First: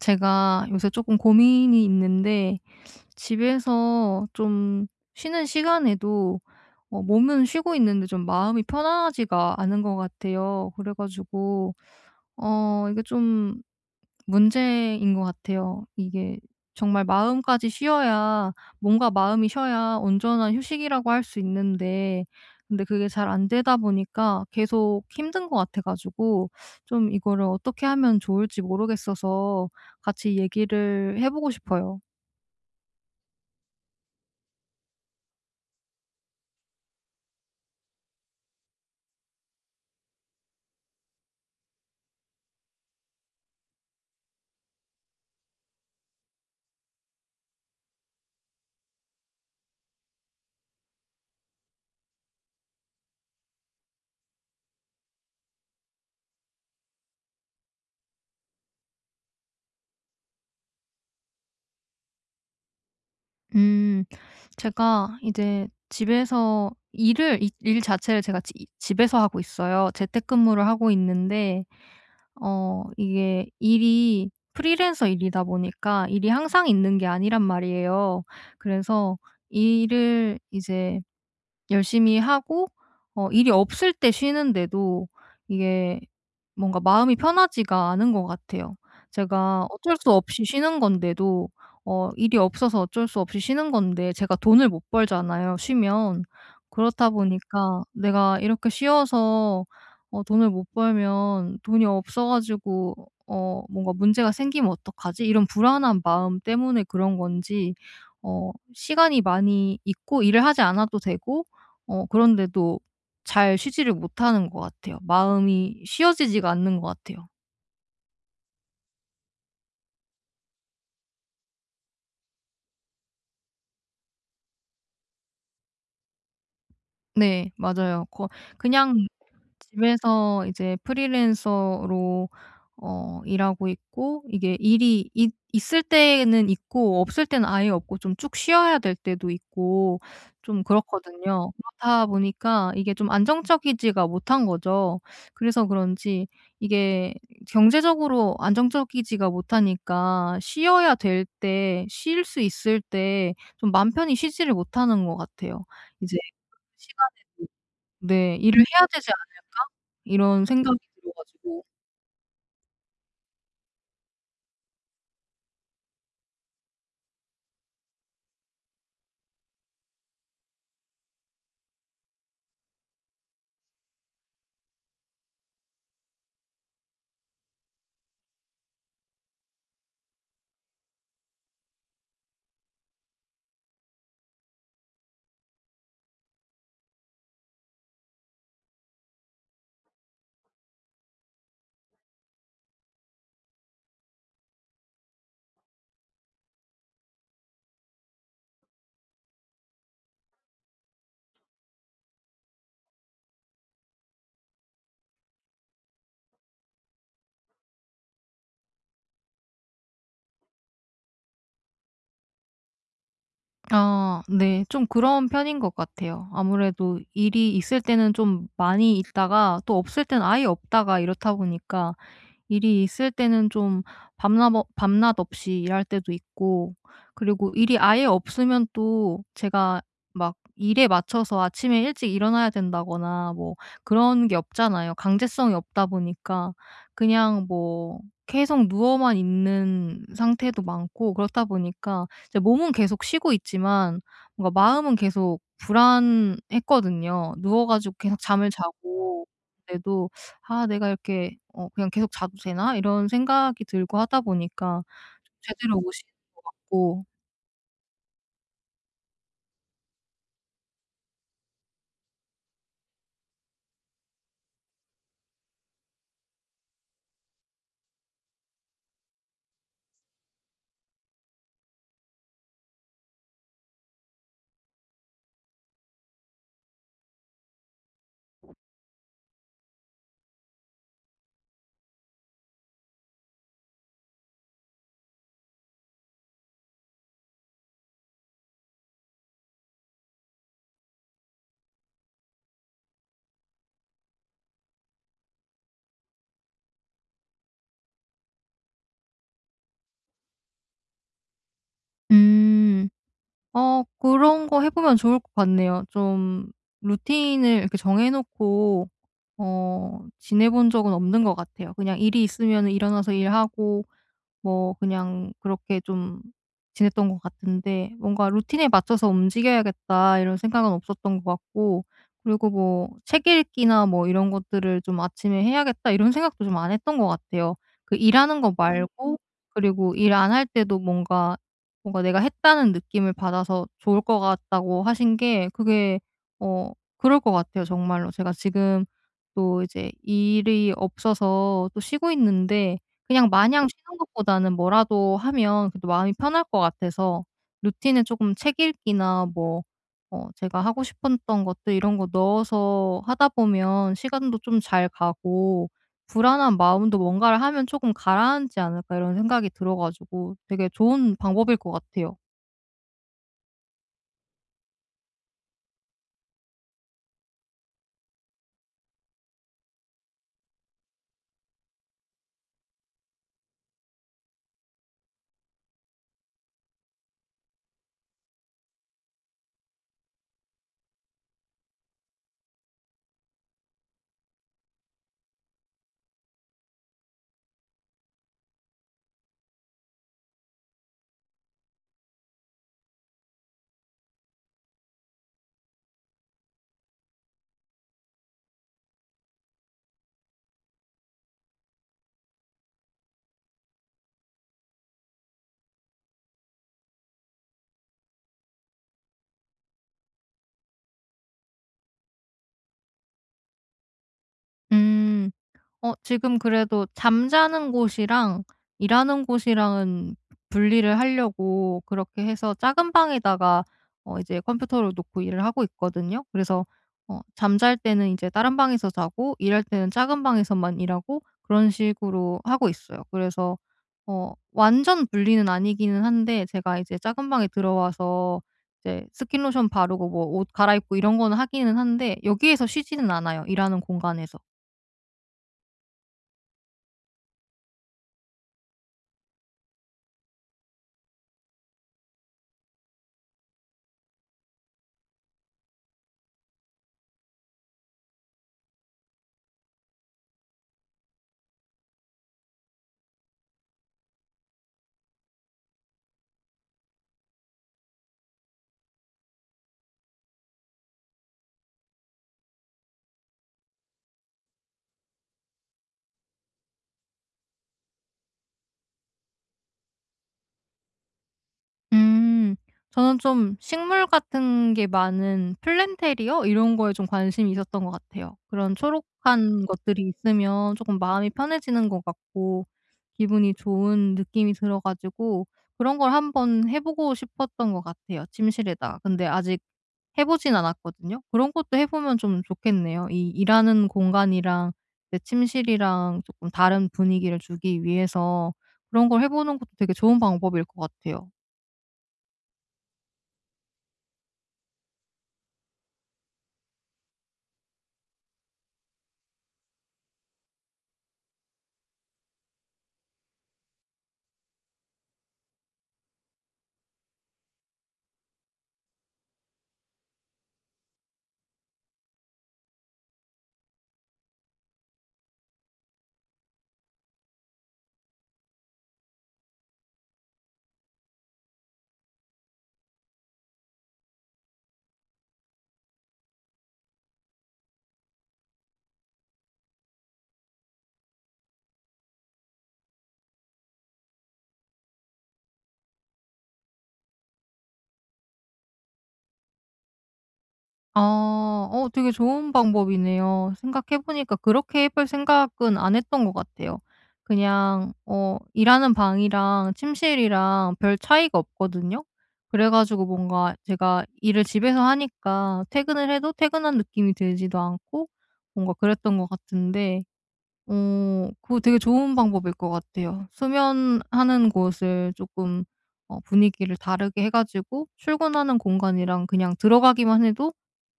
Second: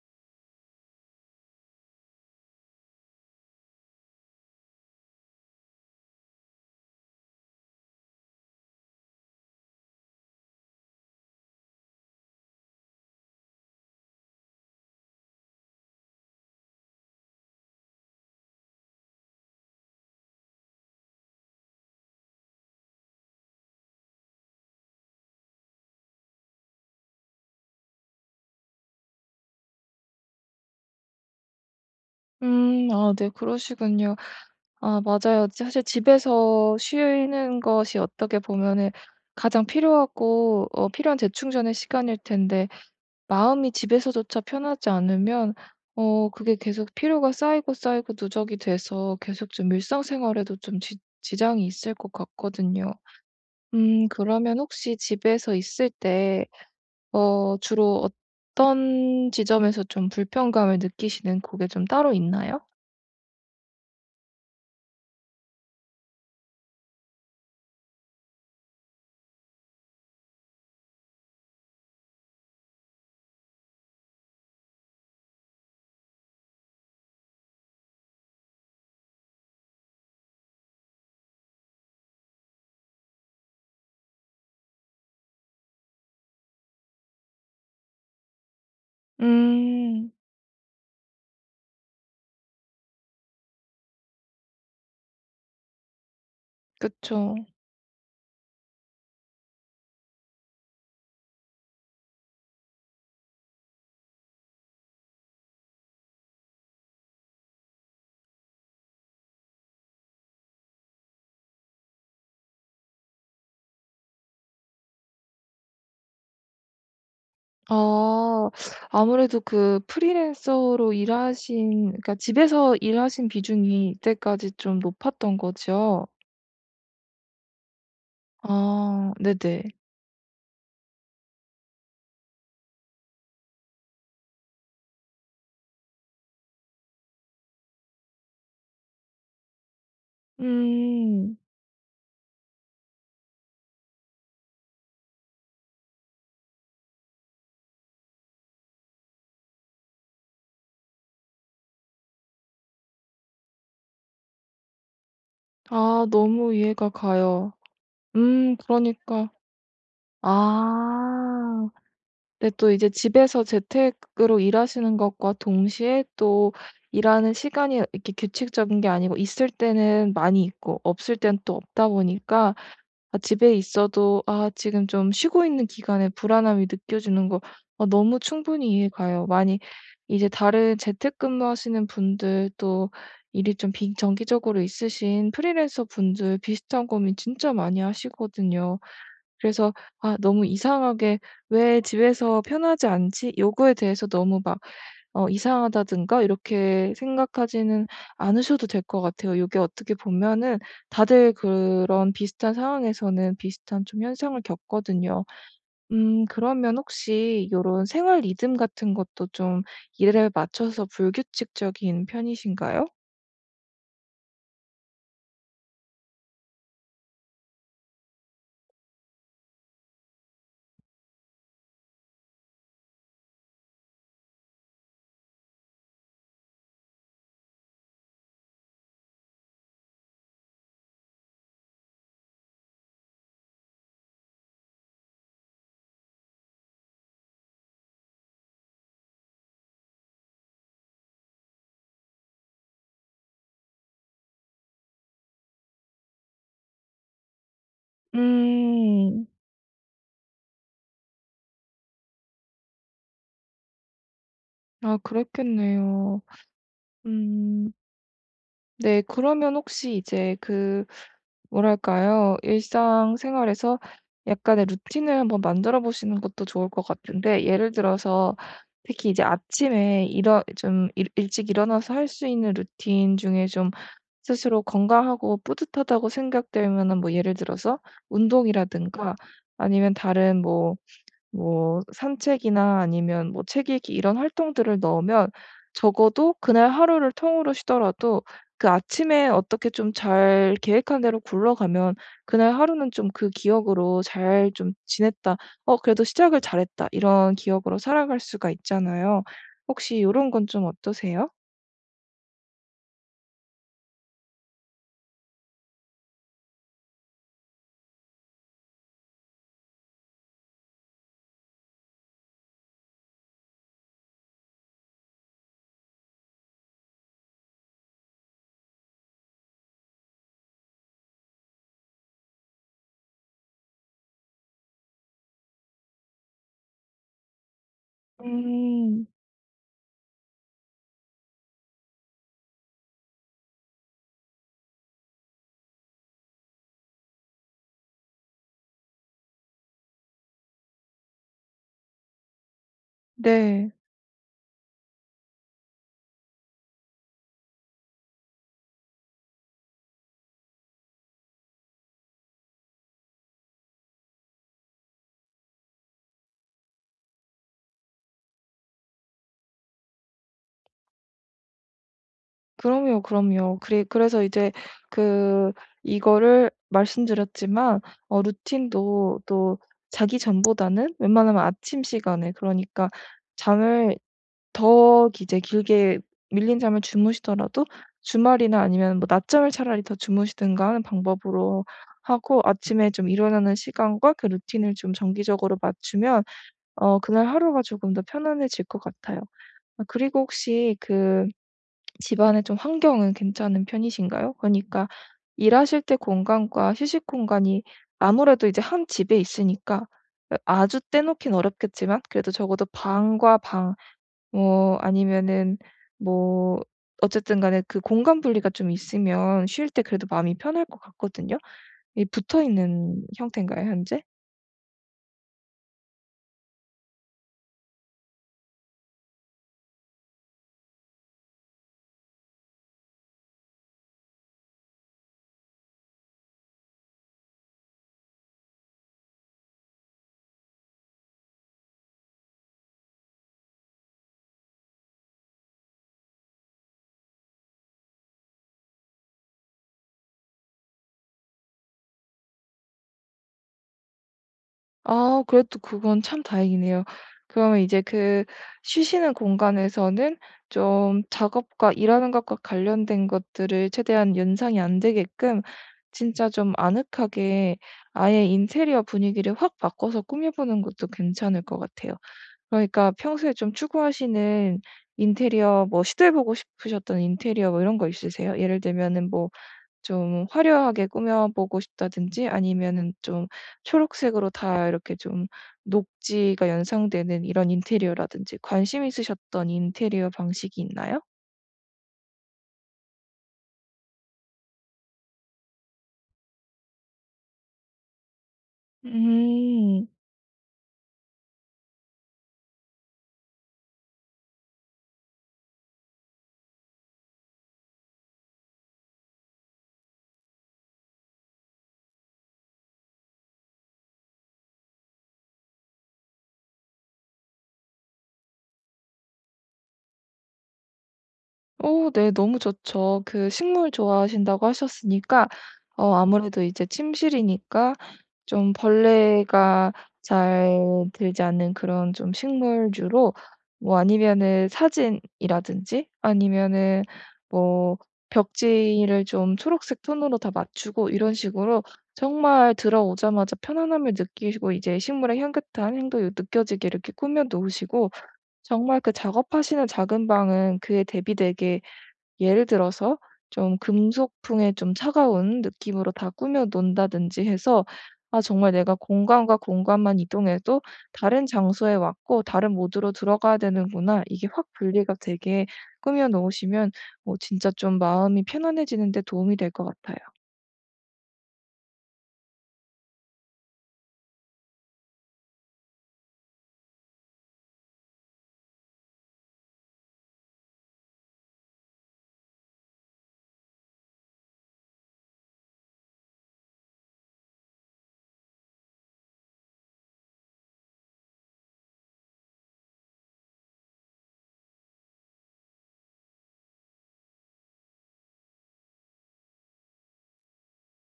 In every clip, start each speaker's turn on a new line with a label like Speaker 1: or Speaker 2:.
Speaker 1: 제가 요새 조금 고민이 있는데 집에서 좀 쉬는 시간에도 몸은 쉬고 있는데 좀 마음이 편안하지가 않은 것 같아요. 그래 가지고 이게 좀 문제인 것 같아요. 이게 정말 마음까지 쉬어야, 몸과 마음이 쉬어야 온전한 휴식이라고 할 수 있는데, 근데 그게 잘 안 되다 보니까 계속 힘든 것 같아 가지고, 좀 이거를 어떻게 하면 좋을지 모르겠어서 같이 얘기를 해 보고 싶어요.
Speaker 2: 음. 아, 네. 그러시군요. 아, 맞아요. 사실 집에서 쉬는 것이 어떻게 보면은 가장 필요하고 필요한 재충전의 시간일 텐데, 마음이 집에서조차 편하지 않으면 그게 계속 피로가 쌓이고 쌓이고 누적이 돼서 계속 좀 일상생활에도 좀 지 지장이 있을 것 같거든요. 그러면 혹시 집에서 있을 때 주로 어떤 지점에서 좀 불편감을 느끼시는 그게 좀 따로 있나요?
Speaker 1: 음. 제가 이제 집에서 일을, 이 일 자체를 제가 지 집에서 하고 있어요. 재택근무를 하고 있는데 이게 일이 프리랜서 일이다 보니까 일이 항상 있는 게 아니란 말이에요. 그래서 일을 이제 열심히 하고 일이 없을 때 쉬는데도 이게 뭔가 마음이 편하지가 않은 것 같아요. 제가 어쩔 수
Speaker 2: 음.
Speaker 1: 없이 쉬는 건데도, 일이 없어서 어쩔 수 없이 쉬는 건데, 제가 돈을 못 벌잖아요, 쉬면. 그렇다
Speaker 2: 그쵸.
Speaker 1: 보니까 '내가 이렇게 쉬어서 돈을 못 벌면, 돈이 없어 가지고 뭔가 문제가 생기면 어떡하지?' 이런 불안한 마음 때문에 그런 건지, 시간이 많이 있고 일을 하지 않아도 되고 그런데도 잘 쉬지를 못하는 것 같아요. 마음이 쉬어지지가 않는 것 같아요.
Speaker 2: 아, 아무래도 그 프리랜서로 일하신, 그러니까 집에서 일하신 비중이 이때까지 좀 높았던 거죠?
Speaker 1: 네, 맞아요. 거 그냥
Speaker 2: 아, 네네.
Speaker 1: 집에서 이제 프리랜서로 일하고 있고, 이게 일이 있 있을 때는 있고 없을 때는 아예 없고 좀 쭉 쉬어야 될 때도 있고, 좀
Speaker 2: 음.
Speaker 1: 그렇거든요. 그렇다 보니까 이게 좀 안정적이지가 못한 거죠. 그래서 그런지 이게 경제적으로 안정적이지가 못하니까, 쉬어야 될 때, 쉴 수 있을 때 좀 맘 편히 쉬지를 못하는 것 같아요.
Speaker 2: 아,
Speaker 1: 이제
Speaker 2: 너무 이해가
Speaker 1: 시간에
Speaker 2: 가요.
Speaker 1: 네. '일을 해야 되지
Speaker 2: 그러니까
Speaker 1: 않을까?' 이런 생각이 들어 가지고.
Speaker 2: 아. 네, 또 이제 집에서 재택으로 일하시는 것과 동시에, 또 일하는 시간이 이렇게 규칙적인 게 아니고 있을 때는 많이 있고 없을 땐 또 없다 보니까, 아 집에 있어도 지금 좀 쉬고 있는 기간에 불안함이 느껴지는 거, 아, 너무 충분히 이해가요. 많이 이제 다른 재택근무하시는 분들, 또 일이 좀 빈 정기적으로 있으신 프리랜서 분들 비슷한 고민 진짜 많이 하시거든요. 그래서 '아, 너무 이상하게 왜 집에서 편하지 않지?' 요거에 대해서 너무 막 이상하다든가 이렇게 생각하지는 않으셔도 될 것 같아요. 이게 어떻게 보면은 다들 그런 비슷한 상황에서는 비슷한 좀 현상을 겪거든요. 그러면 혹시 이런 생활 리듬 같은 것도 좀 일에 맞춰서 불규칙적인 편이신가요?
Speaker 1: 아, 네. 좀 그런 편인 것 같아요. 아무래도 일이 있을 때는 좀 많이 있다가 또 없을 때는 아예 없다가, 이렇다 보니까 일이 있을 때는 좀 밤낮 없이 일할 때도 있고, 그리고 일이 아예 없으면 또 제가 막 일에 맞춰서 아침에 일찍 일어나야 된다거나 뭐 그런 게 없잖아요. 강제성이 없다 보니까 그냥 뭐 계속 누워만 있는 상태도 많고, 그렇다 보니까 이제 몸은 계속 쉬고 있지만 뭔가 마음은 계속 불안했거든요. 누워 가지고 계속 잠을 자고,
Speaker 2: 음.
Speaker 1: 근데도 '아, 내가 이렇게 그냥 계속 자도 되나?' 이런 생각이 들고 하다 보니까
Speaker 2: 아, 그렇
Speaker 1: 좀
Speaker 2: 겠네
Speaker 1: 제대로
Speaker 2: 요
Speaker 1: 못 쉬는 것 같고.
Speaker 2: 음. 네. 그러면 혹시 이제 그, 뭐랄까요? 일상생활에서 약간의 루틴을 한번 만들어 보시는 것도 좋을 것 같은데, 예를 들어서 특히 이제 아침에 일찍 일어나서 할 수 있는 루틴 중에 좀 스스로 건강하고 뿌듯하다고 생각될 만한, 뭐 예를 들어서 운동이라든가 아니면 다른 뭐 산책이나 아니면 뭐 책 읽기 이런 활동들을 넣으면 적어도 그날 하루를 통으로 쉬더라도 그 아침에 어떻게 좀 잘 계획한 대로 굴러가면 그날 하루는 좀 그 기억으로 '잘 좀 지냈다. 그래도 시작을 잘했다.' 이런 기억으로 살아갈 수가 있잖아요. 혹시 이런 건 좀 어떠세요?
Speaker 1: 음. 그런 거 해 보면 좋을 것 같네요. 좀 루틴을 이렇게 정해 놓고 지내 본 적은 없는 것 같아요. 그냥 일이 있으면은 일어나서 일하고 뭐 그냥 그렇게 좀 지냈던 것 같은데, 뭔가 '루틴에 맞춰서 움직여야겠다.' 이런 생각은 없었던 것 같고, 그리고 뭐 '책 읽기나 뭐 이런 것들을 좀 아침에 해야겠다.' 이런 생각도 좀 안 했던 것 같아요. 그 일하는 거
Speaker 2: 음.
Speaker 1: 말고, 그리고 일 안 할 때도 뭔가 '내가 했다는 느낌을 받아서 좋을 것 같다.'고 하신 게, 그게 어 그럴 것 같아요 정말로. 제가 지금 또 이제 일이 없어서 또 쉬고 있는데, 그냥 마냥
Speaker 2: 네.
Speaker 1: 쉬는 것보다는 뭐라도 하면 그래도 마음이 편할 것 같아서, 루틴에 조금 책 읽기나 뭐 제가 하고 싶었던 것들 이런 거 넣어서 하다 보면 시간도 좀 잘 가고, '불안한 마음도 뭔가를 하면 조금 가라앉지 않을까.' 이런 생각이 들어 가지고 되게 좋은 방법일 것 같아요.
Speaker 2: 그럼요, 그럼요. 그래 그래서 이제 그, 이거를 말씀드렸지만 루틴도 또 자기 전보다는 웬만하면 아침 시간에, 그러니까 잠을 더 이제 길게, 밀린 잠을 주무시더라도 주말이나 아니면 뭐 낮잠을 차라리 더 주무시든가 하는 방법으로 하고, 아침에 좀 일어나는 시간과 그 루틴을 좀 정기적으로 맞추면 그날 하루가 조금 더 편안해질 것 같아요. 아, 그리고 혹시 그 집안의 좀 환경은 괜찮은 편이신가요? 그러니까 일하실 때 공간과 휴식 공간이 아무래도 이제 한 집에 있으니까 아주 떼놓긴 어렵겠지만, 그래도 적어도 방과 방, 뭐 아니면은 뭐, 어쨌든 간에 그 공간 분리가 좀 있으면 쉴 때 그래도 마음이 편할 것 같거든요. 이 붙어 있는 형태인가요, 현재?
Speaker 1: 음. 지금 그래도 잠자는 곳이랑 일하는 곳이랑은 분리를 하려고 그렇게 해서, 작은 방에다가 이제 컴퓨터를 놓고 일을 하고 있거든요. 그래서 잠잘 때는 이제 다른 방에서 자고, 일할 때는 작은 방에서만 일하고 그런 식으로 하고 있어요. 그래서 완전 분리는 아니기는 한데, 제가 이제 작은 방에 들어와서 이제 스킨로션 바르고 뭐 옷 갈아입고 이런 거는 하기는 한데, 여기에서 쉬지는 않아요, 일하는 공간에서.
Speaker 2: 아, 그래도 그건 참 다행이네요. 그러면 이제 그 쉬시는 공간에서는 좀 작업과 일하는 것과 관련된 것들을 최대한 연상이 안 되게끔, 진짜 좀 아늑하게, 아예 인테리어 분위기를 확 바꿔서 꾸며보는 것도 괜찮을 것 같아요. 그러니까 평소에 좀 추구하시는 인테리어, 뭐 시도해 보고 싶으셨던 인테리어, 뭐 이런 거 있으세요? 예를 들면은 뭐, 좀 화려하게 꾸며보고 싶다든지 아니면은 좀 초록색으로 다 이렇게 좀 녹지가 연상되는 이런 인테리어라든지, 관심 있으셨던 인테리어 방식이 있나요?
Speaker 1: 음. 저는 좀 식물 같은 게 많은 플랜테리어 이런 거에 좀 관심이 있었던 것 같아요. 그런 초록한
Speaker 2: 음.
Speaker 1: 것들이 있으면 조금 마음이 편해지는 것 같고, 기분이 좋은 느낌이 들어 가지고 그런 걸 한번 해 보고 싶었던 것 같아요, 침실에다. 근데 아직 해 보진 않았거든요. 그런 것도 해 보면 좀 좋겠네요. 이 일하는 공간이랑 내 침실이랑 조금 다른 분위기를 주기 위해서 그런 걸 해 보는 것도 되게 좋은 방법일 것 같아요.
Speaker 2: 오, 네. 너무 좋죠. 그 식물 좋아하신다고 하셨으니까 아무래도 이제 침실이니까 좀 벌레가 잘 들지 않는 그런 좀 식물주로, 뭐 아니면은 사진이라든지 아니면은 뭐 벽지를 좀 초록색 톤으로 다 맞추고 이런 식으로 정말 들어오자마자 편안함을 느끼시고 이제 식물의 향긋한 향도 느껴지게 이렇게 꾸며 놓으시고, 정말 그 작업하시는 작은 방은 그에 대비되게 예를 들어서 좀 금속풍의 좀 차가운 느낌으로 다 꾸며 놓는다든지 해서 '아, 정말 내가 공간과 공간만 이동해도 다른 장소에 왔고 다른 모드로 들어가야 되는구나.' 이게 확 분리가 되게 꾸며 놓으시면 뭐 진짜 좀 마음이 편안해지는 데 도움이 될 것 같아요.
Speaker 1: 아. 되게 좋은 방법이네요. 생각해 보니까 그렇게 해볼 생각은 안 했던 것 같아요. 그냥 일하는 방이랑 침실이랑 별 차이가 없거든요. 그래 가지고 뭔가 제가 일을 집에서 하니까 퇴근을 해도 퇴근한 느낌이 들지도 않고 뭔가 그랬던 것 같은데, 그거 되게 좋은 방법일 것 같아요. 수면하는 곳을 조금 분위기를 다르게 해 가지고 출근하는 공간이랑 그냥 들어가기만 해도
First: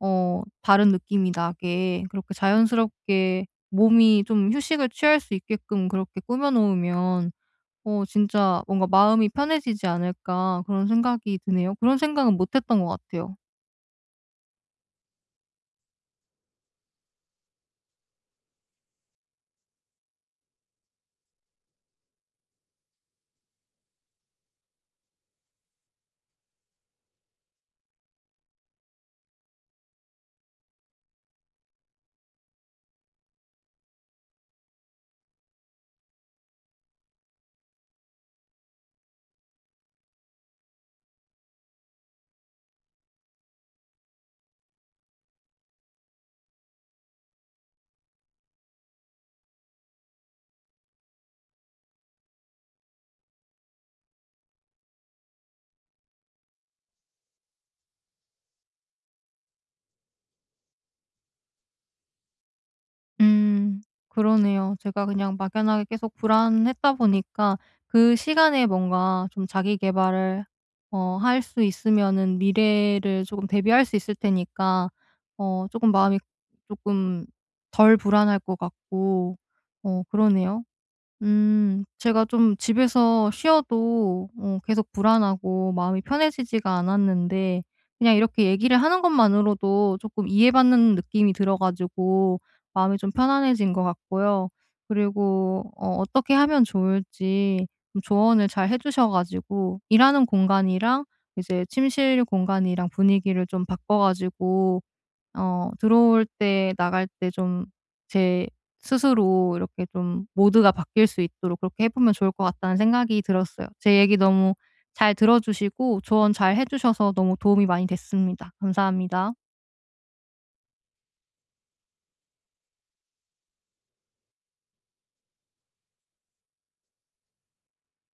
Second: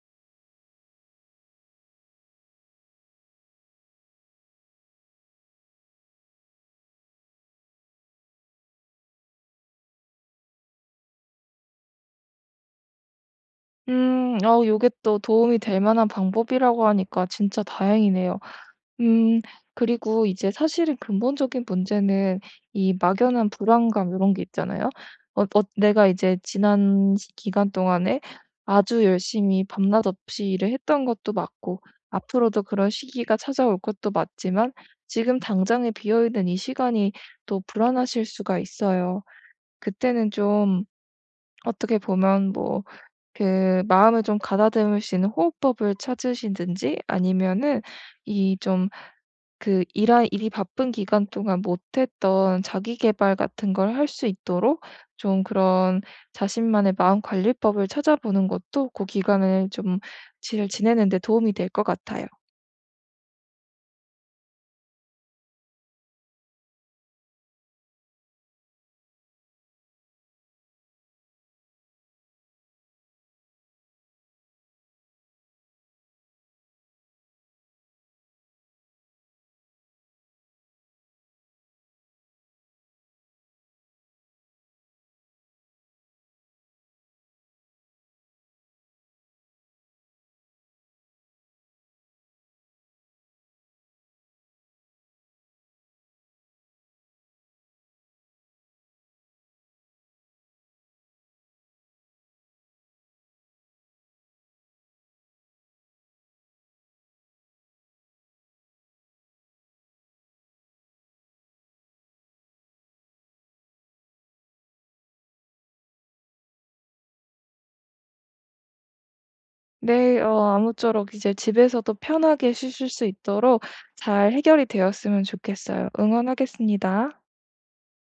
Speaker 1: 다른 느낌이 나게, 그렇게 자연스럽게 몸이 좀 휴식을 취할 수 있게끔 그렇게 꾸며 놓으면 진짜 뭔가 마음이 편해지지 않을까, 그런 생각이 드네요. 그런 생각은 못 했던 것 같아요.
Speaker 2: 음. 요게 또 도움이 될 만한 방법이라고 하니까 진짜 다행이네요. 음 그리고 이제 사실은 근본적인 문제는 이 막연한 불안감 이런 게 있잖아요. 내가 이제 지난 시 기간 동안에 아주 열심히 밤낮 없이 일을 했던 것도 맞고 앞으로도 그런 시기가 찾아올 것도 맞지만 지금 당장에 비어 있는 이 시간이 또 불안하실 수가 있어요. 그때는 좀 어떻게 보면 뭐 그 마음을 좀 가다듬을 수 있는 호흡법을 찾으시든지 아니면은 이좀 그 일한 일이 바쁜 기간 동안 못 했던 자기 개발 같은 걸 할 수 있도록 좀 그런 자신만의 마음 관리법을 찾아보는 것도 그 기간을 좀 잘 지내는 데 도움이 될 것 같아요.
Speaker 1: 음. 그러네요. 제가 그냥 막연하게 계속 불안했다 보니까, 그 시간에 뭔가 좀 자기 계발을 할 수 있으면은 미래를 조금 대비할 수 있을 테니까 조금 마음이 조금 덜 불안할 것 같고, 그러네요. 음. 제가 좀 집에서 쉬어도 계속 불안하고 마음이 편해지지가 않았는데, 그냥 이렇게 얘기를 하는 것만으로도 조금 이해받는 느낌이 들어 가지고 마음이 좀 편안해진 것 같고요. 그리고 어떻게 하면 좋을지 좀 조언을 잘 해 주셔 가지고, 일하는 공간이랑 이제 침실 공간이랑 분위기를 좀 바꿔 가지고 들어올 때 나갈 때 좀 제 스스로 이렇게 좀 모드가 바뀔 수 있도록 그렇게 해 보면 좋을 것 같다는 생각이 들었어요. 제 얘기 너무 잘 들어 주시고 조언 잘 해 주셔서 너무 도움이 많이 됐습니다. 감사합니다.
Speaker 2: 네. 아무쪼록 이제 집에서도 편하게 쉬실 수 있도록 잘 해결이 되었으면 좋겠어요. 응원하겠습니다.